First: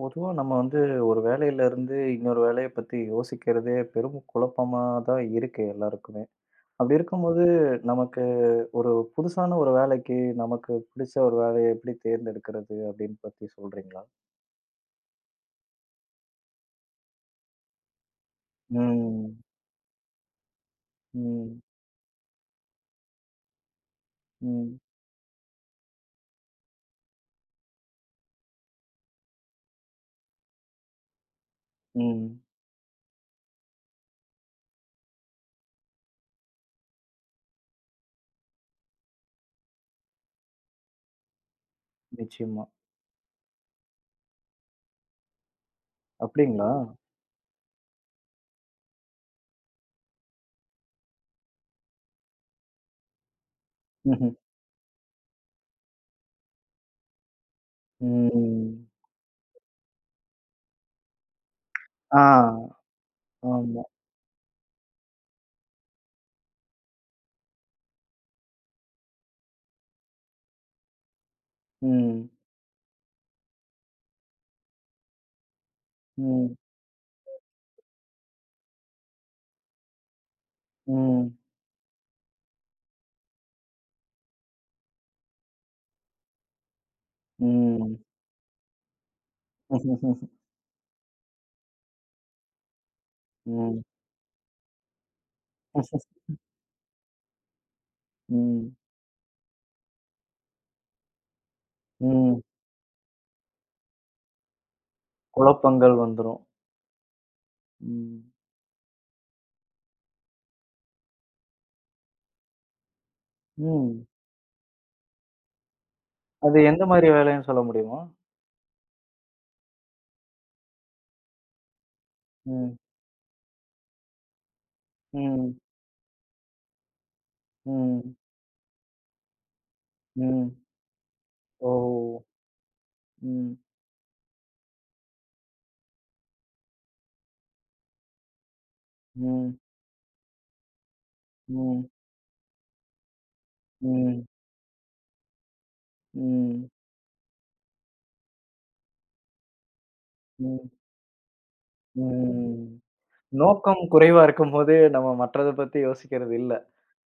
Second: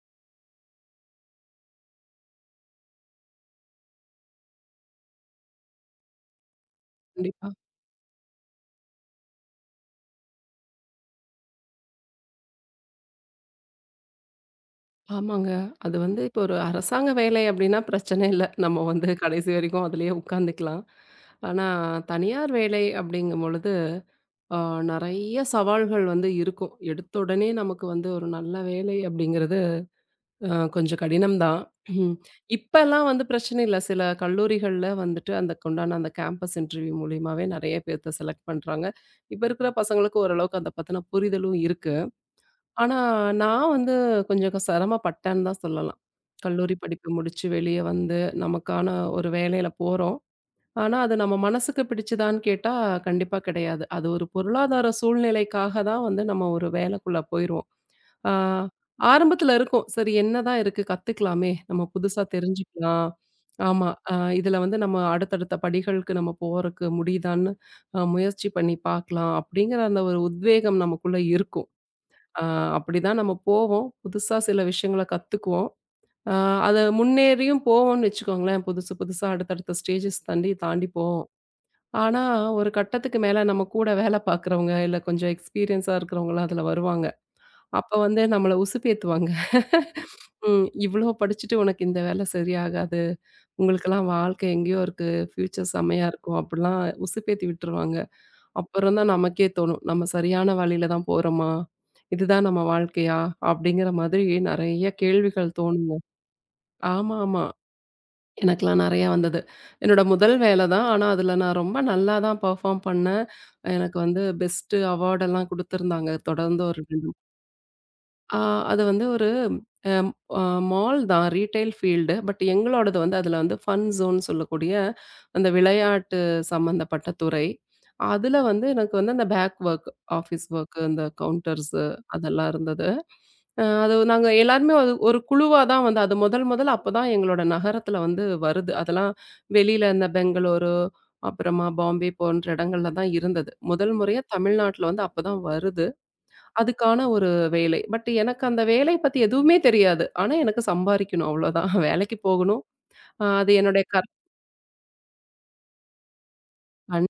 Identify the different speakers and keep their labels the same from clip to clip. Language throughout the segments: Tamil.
Speaker 1: பொதுவா நம்ம வந்து ஒரு வேலையில இருந்து இன்னொரு வேலைய பத்தி யோசிக்கிறதே பெரும் குழப்பமா தான் இருக்கு எல்லாருக்குமே. அப்படி இருக்கும்போது
Speaker 2: கண்டிப்பா.
Speaker 1: நமக்கு ஒரு புதுசான ஒரு வேலைக்கு நமக்கு பிடிச்ச ஒரு வேலைய எப்படி தேர்ந்தெடுக்கிறது அப்படின்னு பத்தி சொல்றீங்களா?
Speaker 2: ஆமாங்க. அது வந்து இப்போ ஒரு அரசாங்க வேலை அப்படின்னா பிரச்சனை இல்ல. நம்ம வந்து
Speaker 1: ம்.
Speaker 2: கடைசி வரைக்கும் அதிலேயே உட்காந்துக்கலாம்.
Speaker 1: ம்.
Speaker 2: ஆனா தனியார் வேலை அப்படிங்கும் பொழுது, அ
Speaker 1: ம்.
Speaker 2: நெறைய சவால்கள் வந்து இருக்கும். எடுத்த உடனே நமக்கு வந்து ஒரு நல்ல வேலை அப்படிங்கிறது கொஞ்சம் கடினம் தான்.
Speaker 1: ம்.
Speaker 2: இப்பலாம் வந்து பிரச்சனை இல்ல. சில கல்லூரிகள்ல வந்துட்டு அதுக்குண்டான அந்த கேம்பஸ் இன்டர்வியூ மூலியமாவே நெறைய பேர்த்த செலக்ட் பண்றாங்க. இப்ப இருக்கிற பசங்களுக்கு ஓரளவுக்கு அத பத்தின புரிதலும் இருக்கு.
Speaker 1: நிச்சயமா.
Speaker 2: ஆனா, நான் வந்து கொஞ்சம் சிரமப்பட்டேன்னு தான் சொல்லலாம்.
Speaker 1: அப்படிங்களா?
Speaker 2: கல்லூரி படிப்பு முடிச்சு வெளிய வந்து, நமக்கான ஒரு வேலையில போறோம். ஆனா, அது நம்ம மனசுக்கு பிடிச்சதான்னு கேட்டா, கண்டிப்பா கிடையாது. அது ஒரு
Speaker 1: ம்ஹ்ம்.
Speaker 2: பொருளாதார சூழ்நிலைக்காக தான் வந்து நம்ம ஒரு வேலைக்குள்ள போயிருவோம். ஆ
Speaker 1: ம்.
Speaker 2: ஆரம்பத்துல இருக்கும். சரி என்னதான் இருக்கு கத்துக்கலாமே! நம்ம
Speaker 1: ஆ.
Speaker 2: புதுசா தெரிஞ்சுக்கலாம்.
Speaker 1: ஆமா.
Speaker 2: ஆமா. இதுல வந்து நம்ம அடுத்தடுத்த படிகளுக்கு நம்ம போறக்கு முடியுதான்னு முயற்சி பண்ணி பார்க்கலாம். அப்படிங்கிற அந்த ஒரு உத்வேகம் நமக்குள்ள இருக்கும்.
Speaker 1: ம்.
Speaker 2: ஆ அப்படிதான் நம்ம போவோம். புதுசா சில விஷயங்கள கத்துக்குவோம். ஆ
Speaker 1: ம்.
Speaker 2: அத முன்னேறியும் போவோம்னு வச்சுக்கோங்களேன். புதுசு புதுசா அடுத்தடுத்த ஸ்டேஜஸ் தாண்டி தாண்டி போவோம்.
Speaker 1: ம்.
Speaker 2: ஆனா, ஒரு கட்டத்துக்கு மேல நம்ம கூட வேல பார்க்குறவங்க, இல்ல கொஞ்சம் எக்ஸ்பீரியன்ஸா இருக்கிறவங்கலாம் அதுல வருவாங்க. அப்ப
Speaker 1: ம்.
Speaker 2: வந்து நம்மள உசுப்பேத்துவாங்க. ம் "இவ்ளோ படிச்சுட்டு உனக்கு இந்த வேல சரியாகாது.
Speaker 1: ம்.
Speaker 2: உங்களுக்கெல்லாம் வாழ்க்கை எங்கேயோ இருக்கு. ஃப்யூச்சர் செம்மையா இருக்கும்." அப்படிலாம் உசுப்பேத்தி விட்டுருவாங்க.
Speaker 1: ம்.
Speaker 2: அப்புறம் தான் நமக்கே தோணும். நம்ம சரியான வழியில தான் போறோமா?
Speaker 1: ம்.
Speaker 2: இதுதான் நம்ம வாழ்க்கையா? அப்படிங்கிற மாதிரி நெறைய கேள்விகள் தோணுங்க.
Speaker 1: குழப்பங்கள் வந்துரும்.
Speaker 2: ஆமாமா.
Speaker 1: ம்.
Speaker 2: எனக்கெல்லாம் நெறையா வந்தது. என்னோட முதல் வேல தான். ஆனா, அதுல நான் ரொம்ப நல்லா தான் பெர்ஃபார்ம் பண்ணேன். எனக்கு
Speaker 1: ம்.
Speaker 2: வந்து பெஸ்ட்டு அவார்டெல்லாம் குடுத்திருந்தாங்க.
Speaker 1: அது
Speaker 2: தொடர்ந்து ஒரு
Speaker 1: எந்த
Speaker 2: 2,
Speaker 1: மாரி வேலைன்னு சொல்ல முடியுமா?
Speaker 2: ஆ அது வந்து ஒரு அம் அ மால் தான். Retail field. பட்
Speaker 1: ம்.
Speaker 2: எங்களோடது வந்து அதில வந்து ஃபன் ஜோன் சொல்லக்கூடிய அந்த
Speaker 1: ம்.
Speaker 2: விளையாட்டு சம்மந்தப்பட்ட துறை.
Speaker 1: ம்.
Speaker 2: அதில வந்து எனக்கு வந்து அந்த பேக் வொர்க், ஆஃபீஸ்
Speaker 1: ம்.
Speaker 2: வொர்க்கு, இந்த
Speaker 1: ஓ!
Speaker 2: கவுண்டர்ஸு அதெல்லாம் இருந்தது.
Speaker 1: ம்.
Speaker 2: அது நாங்க எல்லாருமே ஒரு ஒரு குழுவா தான் வந்து அது முதல் முதல்ல அப்ப தான் எங்களோட நகரத்தில வந்து வருது. அதெல்லாம்
Speaker 1: ம்.
Speaker 2: வெளியில இந்த பெங்களூரு, அப்புறமா
Speaker 1: ம்.
Speaker 2: பாம்பே போன்ற இடங்கள்ல தான் இருந்தது. முதல் முறையா
Speaker 1: ம்.
Speaker 2: தமிழ்நாட்டில வந்து அப்ப தான் வருது.
Speaker 1: ம்.
Speaker 2: அதுக்கான ஒரு வேலை. பட் எனக்கு அந்த வேலை பத்தி எதுவுமே தெரியாது. ஆனா எனக்கு
Speaker 1: ம்.
Speaker 2: சம்பாரிக்கணும் அவ்வளோதான். வேலைக்கு போகணும்.
Speaker 1: ம்.
Speaker 2: அ அது
Speaker 1: நோக்கம்
Speaker 2: என்னுடைய கற்
Speaker 1: குறைவா இருக்கும்போது, நம்ம மற்றத பத்தி யோசிக்கிறது இல்ல.
Speaker 2: கண்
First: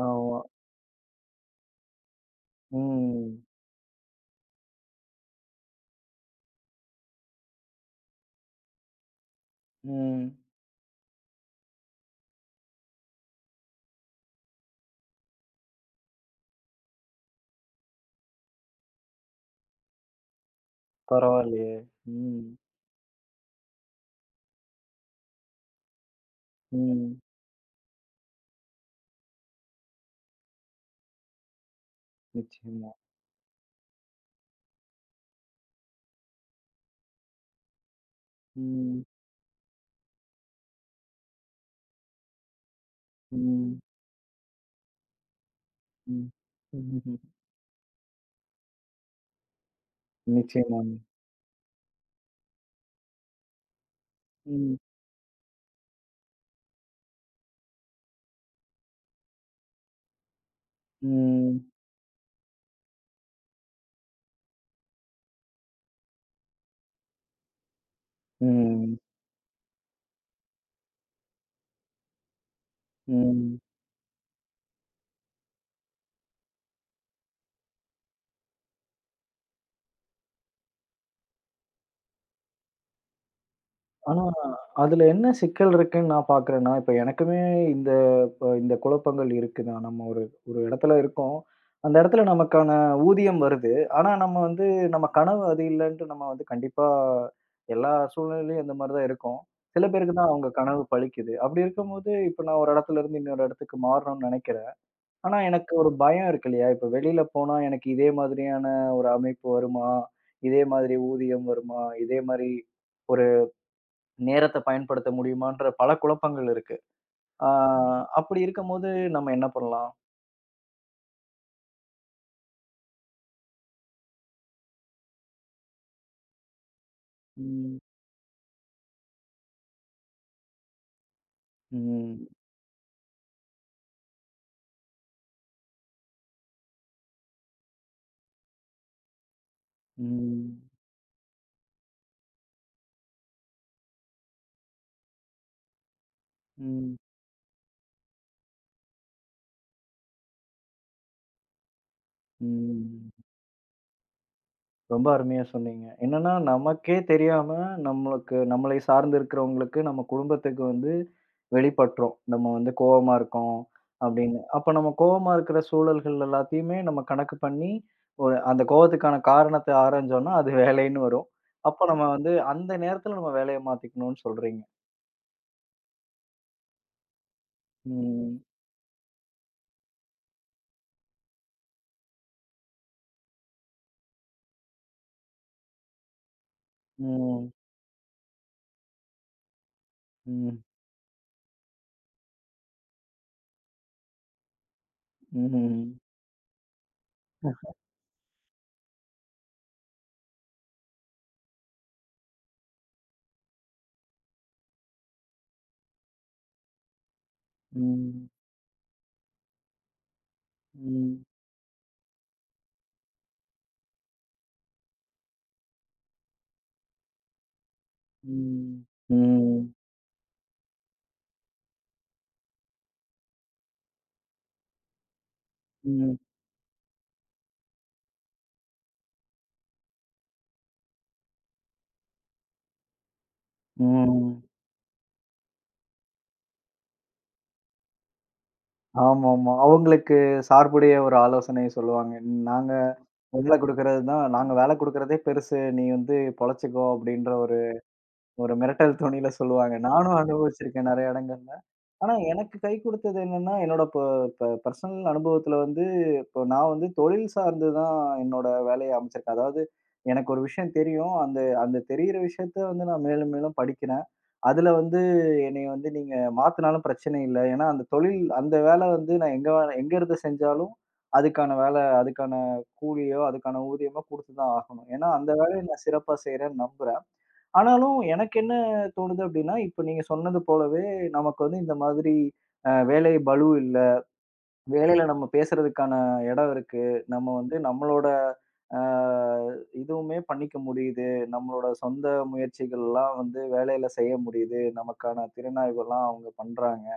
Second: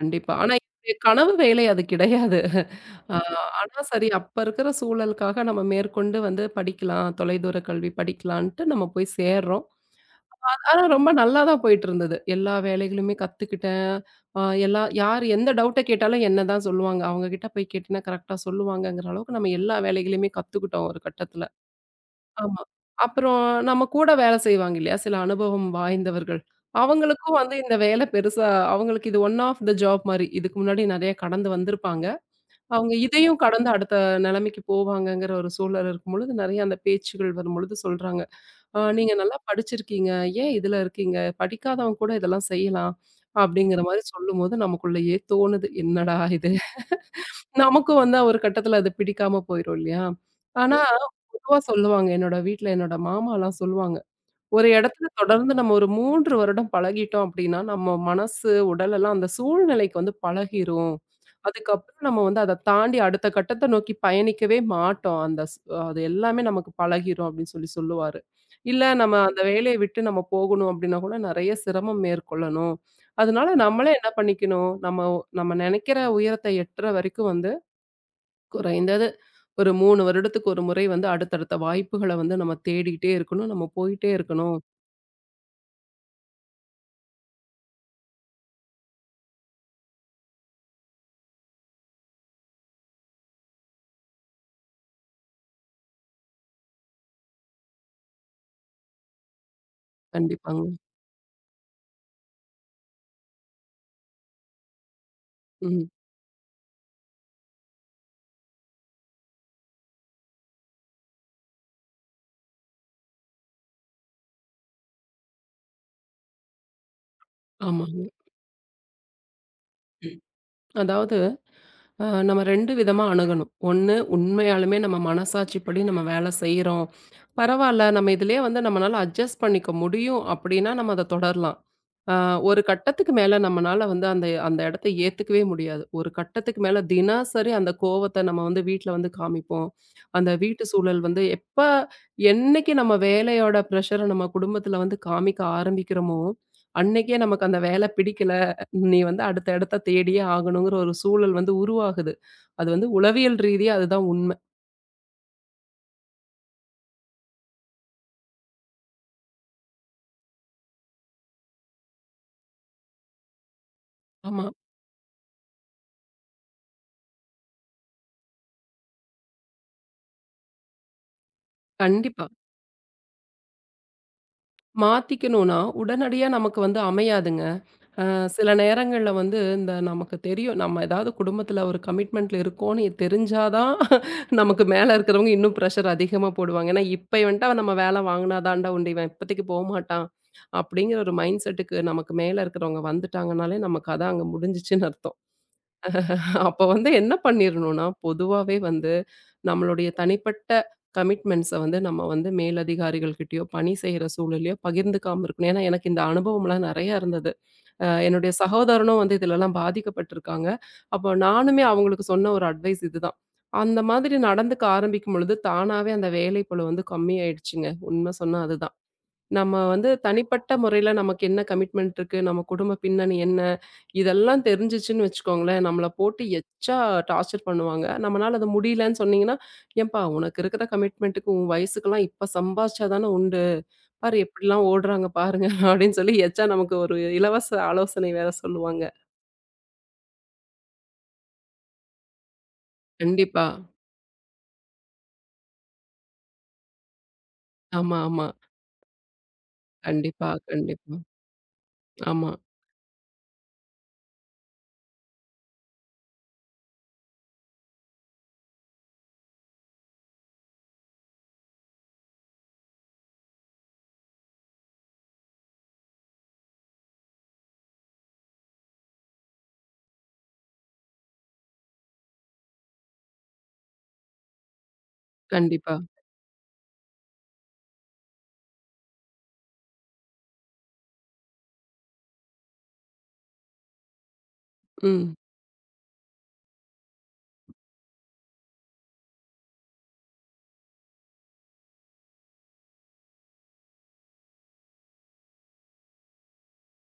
Speaker 2: கண்டிப்பா.
Speaker 1: ஆமா.
Speaker 2: ஆனா என்னுடைய கனவு வேலை அது கிடையாது. அ
Speaker 1: ம்.
Speaker 2: ஆனா சரி அப்ப இருக்கிற சூழலுக்காக நம்ம மேற்கொண்டு வந்து படிக்கலாம். தொலைதூர கல்வி படிக்கலான்ட்டு நம்ம போய் சேர்றோம்.
Speaker 1: ம்.
Speaker 2: ஆனா ரொம்ப நல்லா தான் போயிட்டுருந்தது. எல்லா வேலைகளுமே கத்துக்கிட்டேன். அ எல்லா யார் எந்த டவுட்ட கேட்டாலும் என்ன தான் சொல்லுவாங்க. அவங்க கிட்ட போய் கேட்டீன்னா கரெக்ட்டா சொல்லுவாங்கங்கிற அளவுக்கு நம்ம எல்லா வேலைகளையுமே கத்துக்கிட்டோம் ஒரு கட்டத்தில.
Speaker 1: பரவாயில்லையே! ம்.
Speaker 2: ஆமா. அப்புறம் நம்ம கூட வேலை செய்வாங்க இல்லையா? சில அனுபவம் வாய்ந்தவர்கள்.
Speaker 1: ம்.
Speaker 2: அவங்களுக்கும் வந்து இந்த வேலை பெருசா அவங்களுக்கு இது ஒன் ஆஃப் த ஜாப் மாரி. இதுக்கு முன்னாடி நெறைய கடந்து வந்திருப்பாங்க. அவங்க
Speaker 1: நிச்சயமா.
Speaker 2: இதையும் கடந்து அடுத்த நிலைமைக்கு போவாங்கங்கிற ஒரு சூழல் இருக்கும்பொழுது, நெறைய அந்த பேச்சுகள் வரும்பொழுது சொல்றாங்க. "ஆ
Speaker 1: ம்.
Speaker 2: நீங்க நல்லா படிச்சிருக்கீங்க. ஏன் இதுல இருக்கீங்க? படிக்காதவன் கூட இதெல்லாம் செய்யலாம்."
Speaker 1: ம்.
Speaker 2: அப்படிங்கிற மாரி சொல்லும்போது நமக்குள்ளயே தோணுது. என்னடா
Speaker 1: ம்.
Speaker 2: இது? நமக்கும் வந்து ஒரு கட்டத்துல அது பிடிக்காம போயிரும் இல்லையா? ஆனா,
Speaker 1: நிச்சயமாங்க.
Speaker 2: கண்டிப்பா. பொதுவா சொல்லுவாங்க. என்னோட வீட்ல என்னோட மாமாலாம் சொல்லுவாங்க. ஒரு
Speaker 1: ம்.
Speaker 2: இடத்துல தொடர்ந்து நம்ம ஒரு 3 வருடம் பழகிட்டோம் அப்படின்னா, நம்ம மனசு, உடல் எல்லாம் அந்த சூழ்நிலைக்கு வந்து பழகிரும்.
Speaker 1: ம்.
Speaker 2: அதுக்கப்புறம் நம்ம வந்து அத தாண்டி அடுத்த கட்டத்த நோக்கி பயணிக்கவே மாட்டோம். அந்த ஸ் அது எல்லாமே நமக்கு பழகிரும் அப்படின்னு சொல்லி சொல்லுவாரு. இல்ல
Speaker 1: ம்.
Speaker 2: நம்ம அந்த வேலைய விட்டு நம்ம போகணும் அப்படின்னா கூட நெறைய சிரமம் மேற்கொள்ளணும். அதனால
Speaker 1: ம்.
Speaker 2: நம்மளே என்ன பண்ணிக்கணும், நம்ம நம்ம நெனைக்கிற உயரத்த எட்டுற வரைக்கும் வந்து குறைந்தது ஒரு 3 வருடத்துக்கு ஒரு முறை வந்து அடுத்தடுத்த வாய்ப்புகள வந்து நம்ம தேடிட்டே இருக்கணும். நம்ம போயிட்டே
Speaker 1: ஆனா,
Speaker 2: இருக்கணும்.
Speaker 1: அதுல என்ன சிக்கல் இருக்குன்னு நான் பார்க்குறேன்னா, இப்ப எனக்குமே இந்த இப்ப இந்த குழப்பங்கள் இருக்குதான். நம்ம ஒரு ஒரு இடத்துல இருக்கோம். அந்த இடத்துல நமக்கான ஊதியம் வருது. ஆனா, நம்ம வந்து நம்ம கனவு அது இல்லன்ட்டு நம்ம வந்து கண்டிப்பா எல்லா சூழ்நிலையிலும் இந்த மாரி தான் இருக்கும். சில பேருக்கு தான் அவங்க
Speaker 2: கண்டிப்பாங்க.
Speaker 1: கனவு பலிக்குது. அப்படி இருக்கும்போது, இப்ப நான் ஒரு இடத்துல இருந்து இன்னொரு இடத்துக்கு மாறணும்னு நெனைக்கிறேன். ஆனா, எனக்கு
Speaker 2: ம்.
Speaker 1: ஒரு பயம் இருக்கு இல்லையா? இப்ப வெளியில போனா எனக்கு இதே மாதிரியான ஒரு அமைப்பு வருமா? இதே மாதிரி ஊதியம் வருமா? இதே மாரி நேரத்த பயன்படுத்த முடியுமான்ற பல குழப்பங்கள் இருக்கு. ஆ
Speaker 2: ஆமாங்க.
Speaker 1: ம். அப்படி இருக்கும்போது நம்ம என்ன பண்ணலாம்?
Speaker 2: அதாவது நம்ம 2 விதமா அணுகணும். ஒண்ணு உண்மையாலுமே நம்ம மனசாட்சிப்படி நம்ம வேலை செய்றோம்.
Speaker 1: ம்,
Speaker 2: பரவால்ல நம்ம இதிலயே வந்து நம்மனால அட்ஜஸ்ட் பண்ணிக்க முடியும் அப்டின்னா நம்ம அத தொடரலாம். அ
Speaker 1: ம்,
Speaker 2: ஒரு கட்டத்துக்கு மேல நம்மனால வந்து அந்த அந்த இடத்த ஏத்துக்கவே முடியாது. ஒரு கட்டத்துக்கு மேல தினசரி அந்த கோவத்த நம்ம வந்து வீட்ல வந்து காமிப்போம். அந்த
Speaker 1: ம்,
Speaker 2: வீட்டு சூழல் வந்து எப்ப என்னைக்கு நம்ம வேலையோட ப்ரஷர நம்ம குடும்பத்துல வந்து காமிக்க ஆரம்பிக்கிறோமோ,
Speaker 1: ம்,
Speaker 2: அன்னைக்கே நமக்கு அந்த வேல பிடிக்கல. நீ வந்து அடுத்த இடத்த தேடியே ஆகணுங்கிற ஒரு சூழல் வந்து உருவாகுது. அது வந்து
Speaker 1: ம்.
Speaker 2: உளவியல் ரீதியா அதுதான் உண்ம.
Speaker 1: ரொம்ப அருமையா சொன்னீங்க. என்னன்னா நமக்கே தெரியாம நம்மளுக்கு நம்மளை சார்ந்து இருக்கிறவங்களுக்கு நம்ம குடும்பத்துக்கு வந்து வெளிப்பட்ரும். நம்ம வந்து கோவமா இருக்கோம் அப்படின்னு.
Speaker 2: ஆமா,
Speaker 1: அப்ப நம்ம கோவமா இருக்கிற சூழல்கள் எல்லாத்தையுமே நம்ம கணக்கு பண்ணி ஒரு அந்த கோவத்துக்கான காரணத்த ஆராய்ஞ்சோம்னா, அது வேலைன்னு வரும். அப்ப நம்ம
Speaker 2: கண்டிப்பா.
Speaker 1: வந்து அந்த நேரத்துல நம்ம வேலைய மாத்திக்கணும்னு சொல்றீங்க.
Speaker 2: மாத்திக்கணும்னா, உடனடியா நமக்கு வந்து அமையாதுங்க.
Speaker 1: ம்.
Speaker 2: சில நேரங்கள்ல வந்து இந்த நமக்கு தெரியும். நம்ம ஏதாவது குடும்பத்துல ஒரு கமிட்மெண்ட்ல இருக்கோன்னு தெரிஞ்சா தான் நமக்கு மேல இருக்கிறவங்க இன்னும் ப்ரெஷர் அதிகமா போடுவாங்க. ஏன்னா, "இப்ப
Speaker 1: ம்.
Speaker 2: இவன்ட்ட நம்ம வேலை வாங்குனா தான்டா உண்டு. இவன் இப்பதைக்கு போமாட்டான்."
Speaker 1: ம்.
Speaker 2: அப்படிங்கிற ஒரு மைண்ட் செட்டுக்கு நமக்கு மேல இருக்கிறவங்க வந்துட்டாங்கனாலே, நமக்கு அதான் அங்க முடிஞ்சுச்சுன்னு அர்த்தம்.
Speaker 1: ம்.
Speaker 2: அப்ப வந்து என்ன பண்ணிரணும்னா, பொதுவாவே வந்து நம்மளுடைய தனிப்பட்ட கமிட்மெண்ட்ஸ வந்து நம்ம வந்து மேலதிகாரிகள் கிட்டயோ, பணி செய்ற சூழல்லயோ பகிர்ந்துக்காம இருக்கணும். ஏன்னா, எனக்கு இந்த அனுபவம்லாம் நெறைய இருந்தது.
Speaker 1: ம்.
Speaker 2: என்னுடைய சகோதரனும் வந்து இதுலலாம் பாதிக்கப்பட்டுருக்காங்க. அப்போ
Speaker 1: ம்.
Speaker 2: நானுமே அவங்களுக்கு சொன்ன ஒரு அட்வைஸ் இதுதான். அந்த மாதிரி நடந்துக்க ஆரம்பிக்கும் பொழுது, தானாவே அந்த வேலை பளு வந்து கம்மியாயிடுச்சுங்க. உண்ம சொன்னா
Speaker 1: ம்.
Speaker 2: அதுதான். நம்ம
Speaker 1: ம்.
Speaker 2: வந்து தனிப்பட்ட முறையில நமக்கு என்ன கமிட்மெண்ட் இருக்கு, நம்ம குடும்ப பின்னணி என்ன? இதெல்லாம் தெரிஞ்சுச்சுன்னு வச்சுக்கோங்களேன், நம்மள
Speaker 1: ம்.
Speaker 2: போட்டு எச்சா டார்ச்சர் பண்ணுவாங்க. நம்மனால அது முடியலன்னு சொன்னீங்கன்னா, "ஏன்பா உனக்கு இருக்கிற கமிட்மெண்ட்டுக்கு உன் வயசுக்கெல்லாம் இப்ப சம்பாரிச்சா தானே உண்டு. பாரு
Speaker 1: ம்.
Speaker 2: எப்படிலாம் ஓடுறாங்க பாருங்க" அப்படின்னு சொல்லி எச்சா நமக்கு ஒரு இலவச ஆலோசனை வேற சொல்லுவாங்க.
Speaker 1: ஆமாமா. அவங்களுக்கு சார்புடைய ஒரு ஆலோசனை சொல்லுவாங்க. நாங்க
Speaker 2: கண்டிப்பா.
Speaker 1: வேல குடுக்குறது தான் நாங்க வேல குடுக்குறதே பெருசு. நீ வந்து பொழச்சுக்கோ! அப்டின்ற ஒரு
Speaker 2: ஆமா, ஆமா.
Speaker 1: ஒரு மிரட்டல் தொனியில சொல்லுவாங்க. நானும்
Speaker 2: கண்டிப்பா,
Speaker 1: அனுபவிச்சிருக்கேன்
Speaker 2: கண்டிப்பா.
Speaker 1: நெறைய இடங்கள்ல. ஆனா
Speaker 2: ஆமா.
Speaker 1: எனக்கு கை குடுத்தது என்னன்னா, என்னோட ப ப பெர்சனல் அனுபவத்துல வந்து, இப்போ நான் வந்து தொழில் சார்ந்து தான் என்னோட வேலைய அமைச்சிருக்கேன். அதாவது எனக்கு ஒரு விஷயம் தெரியும். அந்த அந்த தெரியிற விஷயத்த வந்து நான் மேலும் மேலும் படிக்கிறேன். அதுல வந்து என்னைய வந்து நீங்க மாத்துனாலும் பிரச்சனை இல்ல. ஏன்னா அந்த தொழில் அந்த வேலை வந்து நான் எங்க வேல எங்க இருந்து செஞ்சாலும் அதுக்கான வேலை, அதுக்கான கூலியோ, அதுக்கான ஊதியமோ குடுத்து தான் ஆகணும். ஏன்னா அந்த வேலைய
Speaker 2: கண்டிப்பா.
Speaker 1: நான் சிறப்பா செய்றேன்னு நம்புறேன். ஆனாலும் எனக்கு என்ன தோணுது அப்படின்னா, இப்ப நீங்க சொன்னது போலவே நமக்கு வந்து இந்த மாதிரி வேலை பளு இல்ல. வேலையில
Speaker 2: ம்.
Speaker 1: நம்ம பேசுறதுக்கான இடம் இருக்கு. நம்ம வந்து நம்மளோட அ இதுவுமே பண்ணிக்க முடியுது. நம்மளோட சொந்த முயற்சிகள்லாம் வந்து வேலையில செய்ய முடியுது. நமக்கான திறனாய்வுலாம் அவங்க பண்றாங்க.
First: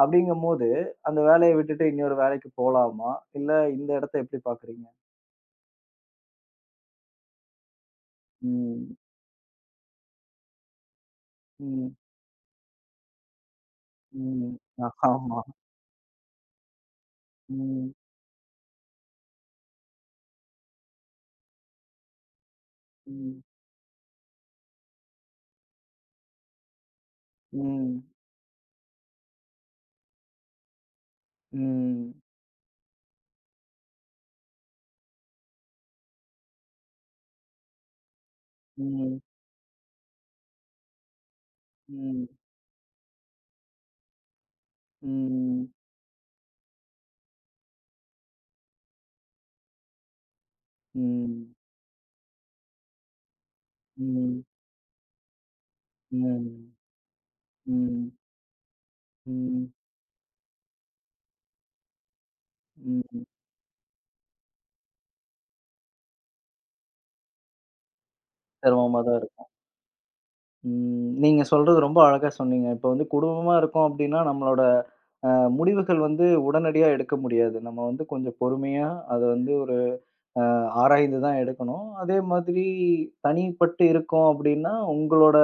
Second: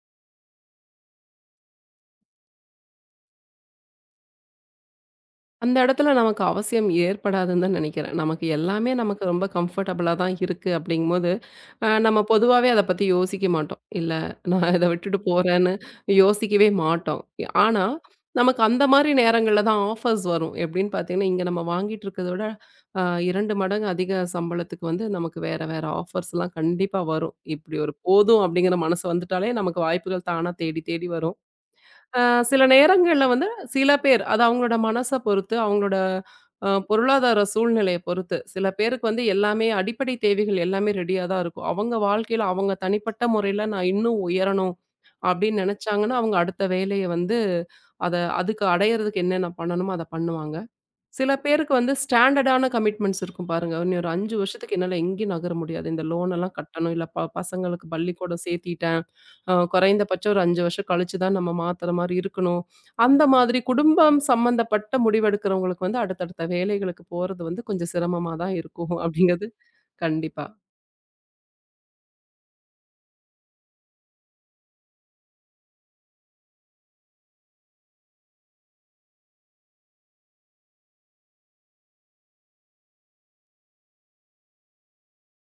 Speaker 1: அப்படிங்கும்போது, அந்த வேலைய விட்டுட்டு இன்னொரு வேலைக்கு போலாமா? இல்ல இந்த இடத்த எப்படி பார்க்குறீங்க?
Speaker 2: அந்த இடத்துல நமக்கு அவசியம் ஏற்படாதுன்னு தான் நினைக்கிறேன். நமக்கு எல்லாமே
Speaker 1: ம்.
Speaker 2: நமக்கு ரொம்ப கம்ஃபர்டபுளா தான் இருக்கு அப்படிங்கும்போது,
Speaker 1: ம்.
Speaker 2: நம்ம பொதுவாவே அத பத்தி யோசிக்க மாட்டோம். இல்ல
Speaker 1: ம்.
Speaker 2: நான் இத விட்டுட்டு
Speaker 1: ஆமா.
Speaker 2: போறேன்னு யோசிக்கவே மாட்டோம். ஆனா,
Speaker 1: ம்.
Speaker 2: நமக்கு அந்த மாரி நேரங்கள்ல தான் ஆஃபர்ஸ் வரும். எப்படின்னு பார்த்தீங்கன்னா, இங்க நம்ம வாங்கிட்டு இருக்கிறத விட அ
Speaker 1: ம்.
Speaker 2: 2 மடங்கு அதிக சம்பளத்துக்கு வந்து நமக்கு வேற வேற ஆஃபர்ஸ்லாம் கண்டிப்பா வரும். இப்படி ஒரு
Speaker 1: ம்.
Speaker 2: போதும் அப்படிங்கிற மனசு வந்துட்டாலே நமக்கு வாய்ப்புகள் தானா தேடி தேடி வரும்.
Speaker 1: ம்.
Speaker 2: அ சில நேரங்கள்ல வந்து சில பேர் அது அவங்களோட மனச பொறுத்து, அவங்களோட பொருளாதார சூழ்நிலைய பொறுத்து, சில பேருக்கு
Speaker 1: ம்.
Speaker 2: வந்து எல்லாமே அடிப்படை தேவைகள் எல்லாமே ரெடியா தான் இருக்கும். அவங்க
Speaker 1: ம்.
Speaker 2: வாழ்க்கையில அவங்க தனிப்பட்ட முறையில நான் இன்னும் உயரணும் அப்படின்னு
Speaker 1: ம்.
Speaker 2: நெனச்சாங்கன்னா, அவங்க அடுத்த வேலைய வந்து அத அதுக்கு அடையறதுக்கு என்னென்ன பண்ணணுமோ அத பண்ணுவாங்க. சில
Speaker 1: ம்.
Speaker 2: பேருக்கு வந்து ஸ்டாண்டர்டான கமிட்மெண்ட்ஸ் இருக்கும் பாருங்க. இனி ஒரு 5
Speaker 1: ம்.
Speaker 2: வருஷத்துக்கு என்னால எங்கேயும் நகர முடியாது. இந்த லோன் எல்லாம்
Speaker 1: ம்.
Speaker 2: கட்டணும், இல்ல பசங்களுக்கு
Speaker 1: ம்.
Speaker 2: பள்ளிக்கூடம் சேர்த்திட்டேன்.
Speaker 1: ம்.
Speaker 2: குறைந்தபட்சம் ஒரு 5 வருஷம் கழிச்சு தான் நம்ம மாத்துற மாரி இருக்கணும்.
Speaker 1: ம்.
Speaker 2: அந்த மாதிரி குடும்பம் சம்மந்தப்பட்ட முடிவெடுக்கிறவங்களுக்கு வந்து அடுத்தடுத்த வேலைகளுக்கு போறது வந்து கொஞ்சம் சிரமமா தான் இருக்கும்
Speaker 1: சிரமமா தான்
Speaker 2: அப்படிங்கிறது
Speaker 1: இருக்கும்.
Speaker 2: கண்டிப்பா.
Speaker 1: ம். நீங்க சொல்றது ரொம்ப அழகா சொன்னீங்க. இப்ப வந்து குடும்பமா இருக்கோம் அப்டின்னா, நம்மளோட அ முடிவுகள் வந்து உடனடியா எடுக்க முடியாது. நம்ம வந்து கொஞ்சம் பொறுமையா, அத வந்து ஒரு அ ஆராய்ந்து தான் எடுக்கணும். அதே மாதிரி தனிப்பட்டு இருக்கோம் அப்படின்னா, உங்களோட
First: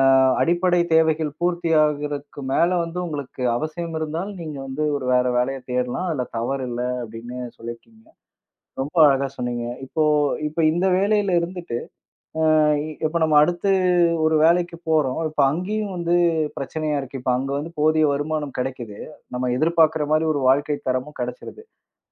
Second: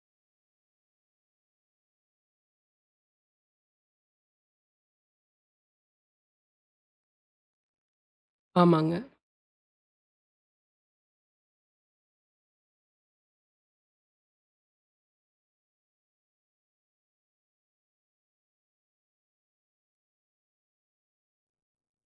Speaker 1: அ அடிப்படை தேவைகள் பூர்த்தியாகறக்கு மேல வந்து உங்களுக்கு அவசியம் இருந்தால், நீங்க வந்து ஒரு வேற வேலைய தேடலாம். அதுல தவறு இல்ல அப்படின்னு சொல்லியிருக்கீங்க. ரொம்ப
Speaker 2: ஆமாங்க.
Speaker 1: அழகா சொன்னீங்க. இப்போ இப்ப இந்த வேலையில இருந்துட்டு, அ இப்ப நம்ம அடுத்து ஒரு வேலைக்கு போறோம். இப்ப அங்கேயும் வந்து பிரச்சனையா இருக்கு. இப்ப அங்க வந்து போதிய வருமானம் கிடைக்குது. நம்ம எதிர்பார்க்கிற மாரி ஒரு வாழ்க்கை தரமும் கிடைச்சிருது.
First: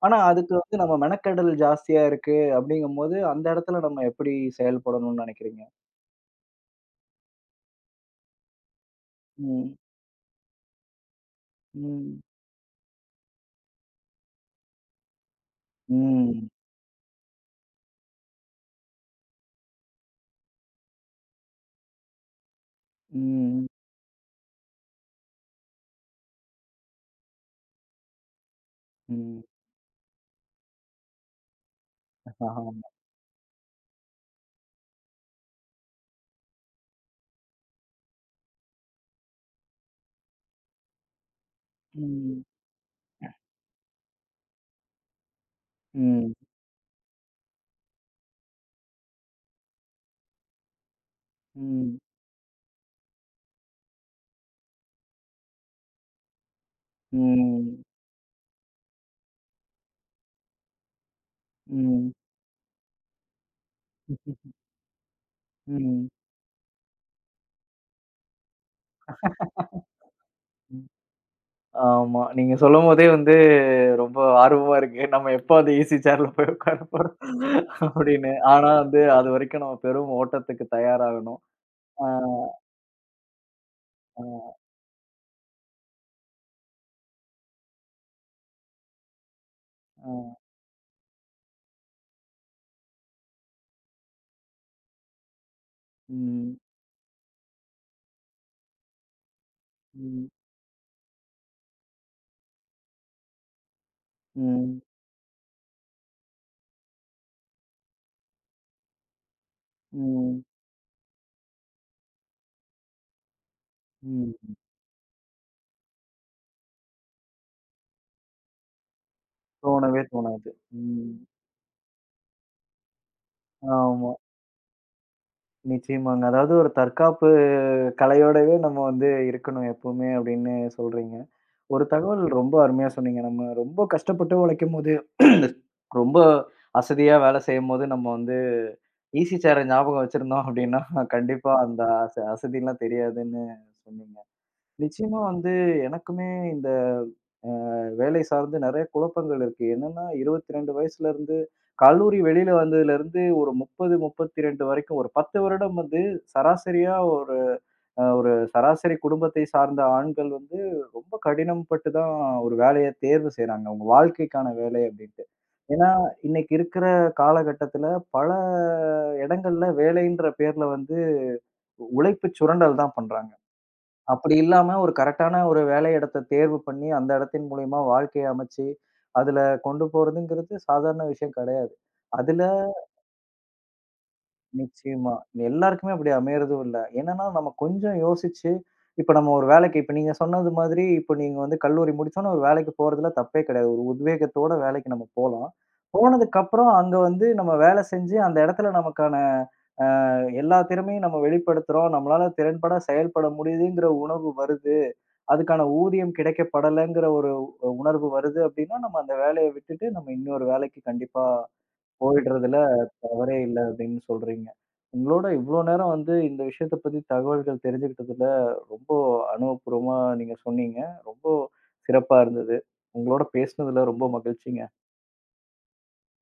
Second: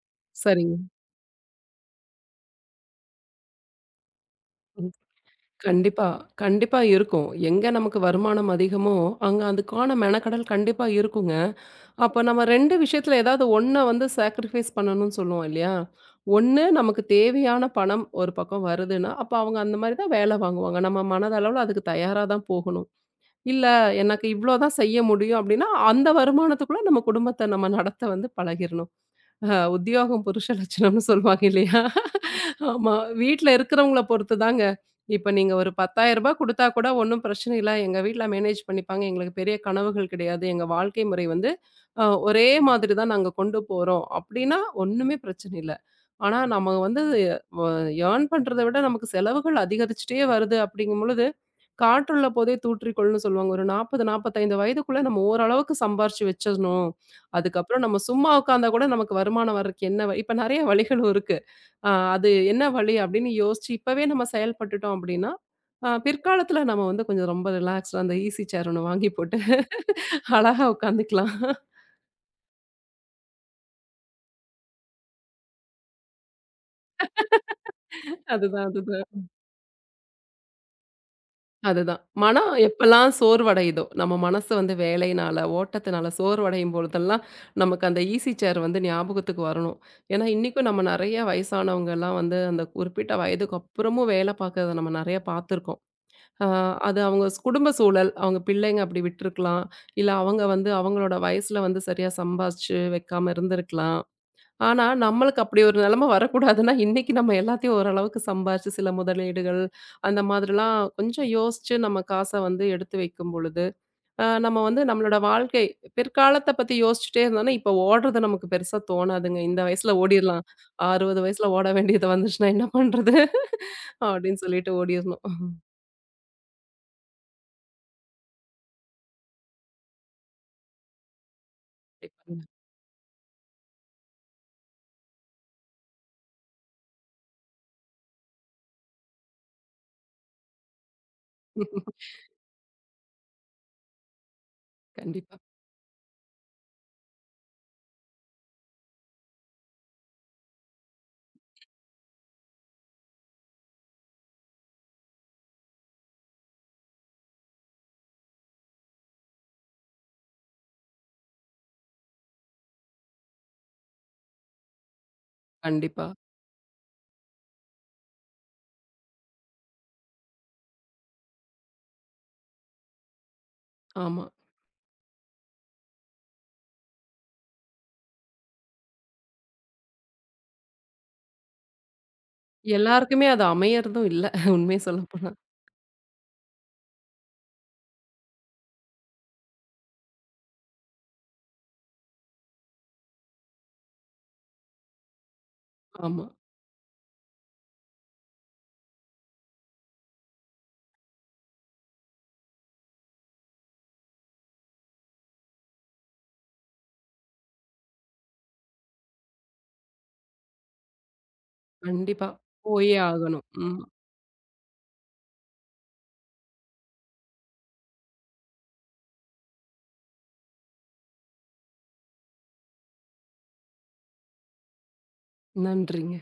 Speaker 1: ஆனா, அதுக்கு
Speaker 2: சரிங்க.
Speaker 1: வந்து நம்ம மெனக்கெடல் ஜாஸ்தியா இருக்கு அப்படிங்கும்போது, அந்த இடத்துல நம்ம எப்படி
Speaker 2: ம்.
Speaker 1: செயல்படணும்னு நினைக்கிறீங்க?
Speaker 2: கண்டிப்பா, கண்டிப்பா இருக்கும். எங்க நமக்கு வருமானம் அதிகமோ, அங்க
Speaker 1: ம்,
Speaker 2: அதுக்கான மெனக்கடல் கண்டிப்பா இருக்குங்க.
Speaker 1: ம்,
Speaker 2: அப்ப நம்ம 2 விஷயத்துல ஏதாவது ஒண்ண வந்து சாக்ரிஃபைஸ் பண்ணணும்னு சொல்லுவோம் இல்லையா?
Speaker 1: ம்,
Speaker 2: ஒண்ணு நமக்கு தேவையான பணம் ஒரு பக்கம் வருதுன்னா, அப்ப அவங்க அந்த மாரி தான் வேலை வாங்குவாங்க. நம்ம மனதளவுல அதுக்கு தயாரா தான் போகணும். இல்ல
Speaker 1: ம்,
Speaker 2: எனக்கு இவ்ளோ தான் செய்ய முடியும் அப்டின்னா, அந்த வருமானத்துக்குள்ள நம்ம குடும்பத்த நம்ம நடத்த வந்து பழகிரணும்.
Speaker 1: ம்.
Speaker 2: உத்தியோகம் புருஷ லட்சணம்னு சொல்லுவாங்க இல்லையா?
Speaker 1: ஆமா.
Speaker 2: ஆமா. வீட்ல இருக்கிறவங்கள பொறுத்துதாங்க. இப்ப நீங்க ஒரு ரூ. 10,000 குடுத்தா கூட ஒண்ணும் பிரச்சனை இல்ல. எங்க வீட்ல மேனேஜ் பண்ணிப்பாங்க. எங்களுக்கு பெரிய கனவுகள் கிடையாது. எங்க வாழ்க்கை முறை வந்து
Speaker 1: ம்,
Speaker 2: ஒரே மாதிரி தான் நாங்க கொண்டு போறோம். அப்டின்னா ஒண்ணுமே பிரச்சனை இல்ல.
Speaker 1: ம்,
Speaker 2: ஆனா நம்ம வந்து வ ஏர்ன் பண்றத விட நமக்கு செலவுகள் அதிகரிச்சுட்டே வருது அப்படிங்கும் பொழுது,
Speaker 1: ம்,
Speaker 2: "காற்றுள்ள போதே தூற்றிக்கொள்ன்னு" சொல்லுவாங்க. ஒரு 40, 45 வயதுக்குள்ள நம்ம ஓரளவுக்கு சம்பாரிச்சு வச்சிரணும். அதுக்கப்புறம்
Speaker 1: ம்,
Speaker 2: நம்ம சும்மா உட்கார்ந்தா கூட நமக்கு வருமானம் வர்றதுக்கு என்ன வழி? இப்ப நெறைய வழிகள் இருக்கு. அ
Speaker 1: ம்,
Speaker 2: அது என்ன வழி அப்படின்னு யோசிச்சு இப்பவே நம்ம செயல்பட்டுட்டோம் அப்படின்னா,
Speaker 1: ம்.
Speaker 2: பிற்காலத்துல நம்ம வந்து கொஞ்சம் ரொம்ப ரிலாக்ஸ்டா அந்த ஈஸி சேர் ஒண்ணு வாங்கி போட்டு அழகா உட்காந்துக்கலாம்.
Speaker 1: ஆமா. நீங்க சொல்லும்போதே வந்து ரொம்ப ஆர்வமா இருக்கு. நம்ம எப்போ அந்த ஈசி சேர்ல போய் உட்கார போறோம் அப்படின்னு.
Speaker 2: அதுதான்,
Speaker 1: ஆனா வந்து
Speaker 2: அதுதான்.
Speaker 1: அதுவரைக்கும் நம்ம பெரும் ஓட்டத்துக்கு தயாராகணும்.
Speaker 2: அதுதான்.
Speaker 1: ஆ,
Speaker 2: மனம் எப்பலாம் சோர்வடையுதோ, நம்ம
Speaker 1: ஆ,
Speaker 2: மனசு வந்து வேலையினால, ஓட்டத்தினால சோர்வடையும் பொழுதெல்லாம் நமக்கு அந்த ஈஸி சேர் வந்து ஞாபகத்துக்கு வரணும். ஏன்னா
Speaker 1: ஆ.
Speaker 2: இன்னைக்கும் நம்ம நெறைய வயசானவங்கலாம் வந்து அந்த குறிப்பிட்ட வயதுக்கு அப்புறமும் வேலை பார்க்கறத நம்ம நெறைய பார்த்துருக்கோம். அ
Speaker 1: ம்,
Speaker 2: அது அவங்க குடும்ப சூழல், அவங்க பிள்ளைங்க அப்படி விட்டுருக்கலாம். இல்ல
Speaker 1: ம்,
Speaker 2: அவங்க வந்து அவங்களோட வயசுல வந்து சரியா சம்பாதிச்சு வைக்காம இருந்திருக்கலாம்.
Speaker 1: ம்,
Speaker 2: ஆனா, நம்மளுக்கு அப்படி ஒரு நிலைமை வரக்கூடாதுன்னா, இன்னைக்கு நம்ம எல்லாத்தையும் ஓரளவுக்கு சம்பாரிச்சு சில முதலீடுகள், அந்த
Speaker 1: ம்,
Speaker 2: மாதிரிலாம் கொஞ்சம் யோசிச்சு நம்ம காச வந்து எடுத்து வைக்கும் பொழுது,
Speaker 1: ம்.
Speaker 2: நம்ம வந்து நம்மளோட வாழ்க்கை பிற்காலத்த பத்தி யோசிச்சுட்டே இருந்தோம்னா, இப்ப ஓடுறது நமக்கு பெருசா தோணாதுங்க. இந்த வயசுல
Speaker 1: தோணவே
Speaker 2: ஓடிறலாம்.
Speaker 1: தோணாது. ம்.
Speaker 2: 60 வயசுல ஓட வேண்டியது வந்துச்சுன்னா என்ன பண்றது?
Speaker 1: ஆமா.
Speaker 2: அப்படின்னு சொல்லிட்டு
Speaker 1: நிச்சயமாங்க. அதாவது ஒரு தற்காப்பு கலையோடவே நம்ம வந்து இருக்கணும் எப்பவுமே அப்படின்னு சொல்றீங்க. ஒரு தகவல்
Speaker 2: ஓடிறணும்.
Speaker 1: ரொம்ப அருமையா சொன்னீங்க. நம்ம ரொம்ப கஷ்டப்பட்டு உழைக்கும்போது, ரொம்ப அசதியா வேலை செய்யும்போது நம்ம வந்து ஈஸி சேர ஞாபகம் வச்சிருந்தோம் அப்படின்னா, கண்டிப்பா அந்த அசதிலாம் தெரியாதுன்னு சொன்னீங்க. நிச்சயமா
Speaker 2: கண்டிப்பா,
Speaker 1: வந்து எனக்குமே இந்த வேலை சார்ந்து நெறைய குழப்பங்கள் இருக்கு. என்னன்னா 22 வயசுல இருந்து கல்லூரி வெளியில வந்ததுலருந்து ஒரு 30, 32 வரைக்கும் ஒரு 10 வருடம் வந்து சராசரியா ஒரு ஒரு சராசரி குடும்பத்தை சார்ந்த ஆண்கள் வந்து ரொம்ப கடினம் பட்டு தான் ஒரு வேலைய தேர்வு செய்றாங்க. அவங்க வாழ்க்கைக்கான வேலை அப்டின்ட்டு. ஏன்னா,
Speaker 2: கண்டிப்பா.
Speaker 1: இன்னைக்கு இருக்கிற காலகட்டத்துல பல இடங்கள்ல வேலைன்ற பேர்ல வந்து உழைப்பு சுரண்டல் தான் பண்றாங்க.
Speaker 2: ஆமா.
Speaker 1: அப்படி இல்லாம ஒரு கரெக்டான ஒரு வேலை இடத்த தேர்வு பண்ணி, அந்த இடத்தின் மூலியமா வாழ்க்கைய அமைச்சு, அதுல கொண்டு போறதுங்கிறது சாதாரண விஷயம் கிடையாது. அதுல
Speaker 2: எல்லாருக்குமே அது அமையறதும் இல்ல. உண்மைய
Speaker 1: நிச்சயமா.
Speaker 2: சொல்லப்போனா.
Speaker 1: எல்லாருக்குமே அப்படி அமையறதும் இல்ல. என்னன்னா, நம்ம கொஞ்சம் யோசிச்சு, இப்ப நம்ம ஒரு வேலைக்கு இப்ப நீங்க சொன்னது மாதிரி, இப்ப நீங்க வந்து கல்லூரி முடிச்சோனே ஒரு வேலைக்கு போறதுல தப்பே கிடையாது. ஒரு உத்வேகத்தோட வேலைக்கு நம்ம போலாம்.
Speaker 2: ஆமா.
Speaker 1: போனதுக்கப்புறம் அங்க வந்து நம்ம வேலை செஞ்சு, அந்த இடத்துல நமக்கான எல்லா திறமையும் நம்ம வெளிப்படுத்துறோம். நம்மளால திறன்பட செயல்பட முடியுதுங்கிற உணர்வு வருது. அதுக்கான ஊதியம் கிடைக்கப்படலைங்கிற ஒரு உணர்வு வருது அப்படின்னா, நம்ம அந்த வேலையை விட்டுட்டு நம்ம இன்னொரு வேலைக்கு கண்டிப்பா
Speaker 2: கண்டிப்பா.
Speaker 1: போயிடுறதுல
Speaker 2: போயே
Speaker 1: தவறே
Speaker 2: ஆகணும்.
Speaker 1: இல்ல
Speaker 2: ம்.
Speaker 1: அப்படின்னு சொல்றீங்க. உங்களோட இவ்வளோ நேரம் வந்து இந்த விஷயத்த பத்தி தகவல்கள் தெரிஞ்சுக்கிட்டதுல ரொம்ப அனுபவபூர்வமா நீங்க சொன்னீங்க. ரொம்ப சிறப்பா இருந்தது. உங்களோட பேசினதுல ரொம்ப மகிழ்ச்சிங்க.
Speaker 2: நன்றிங்க.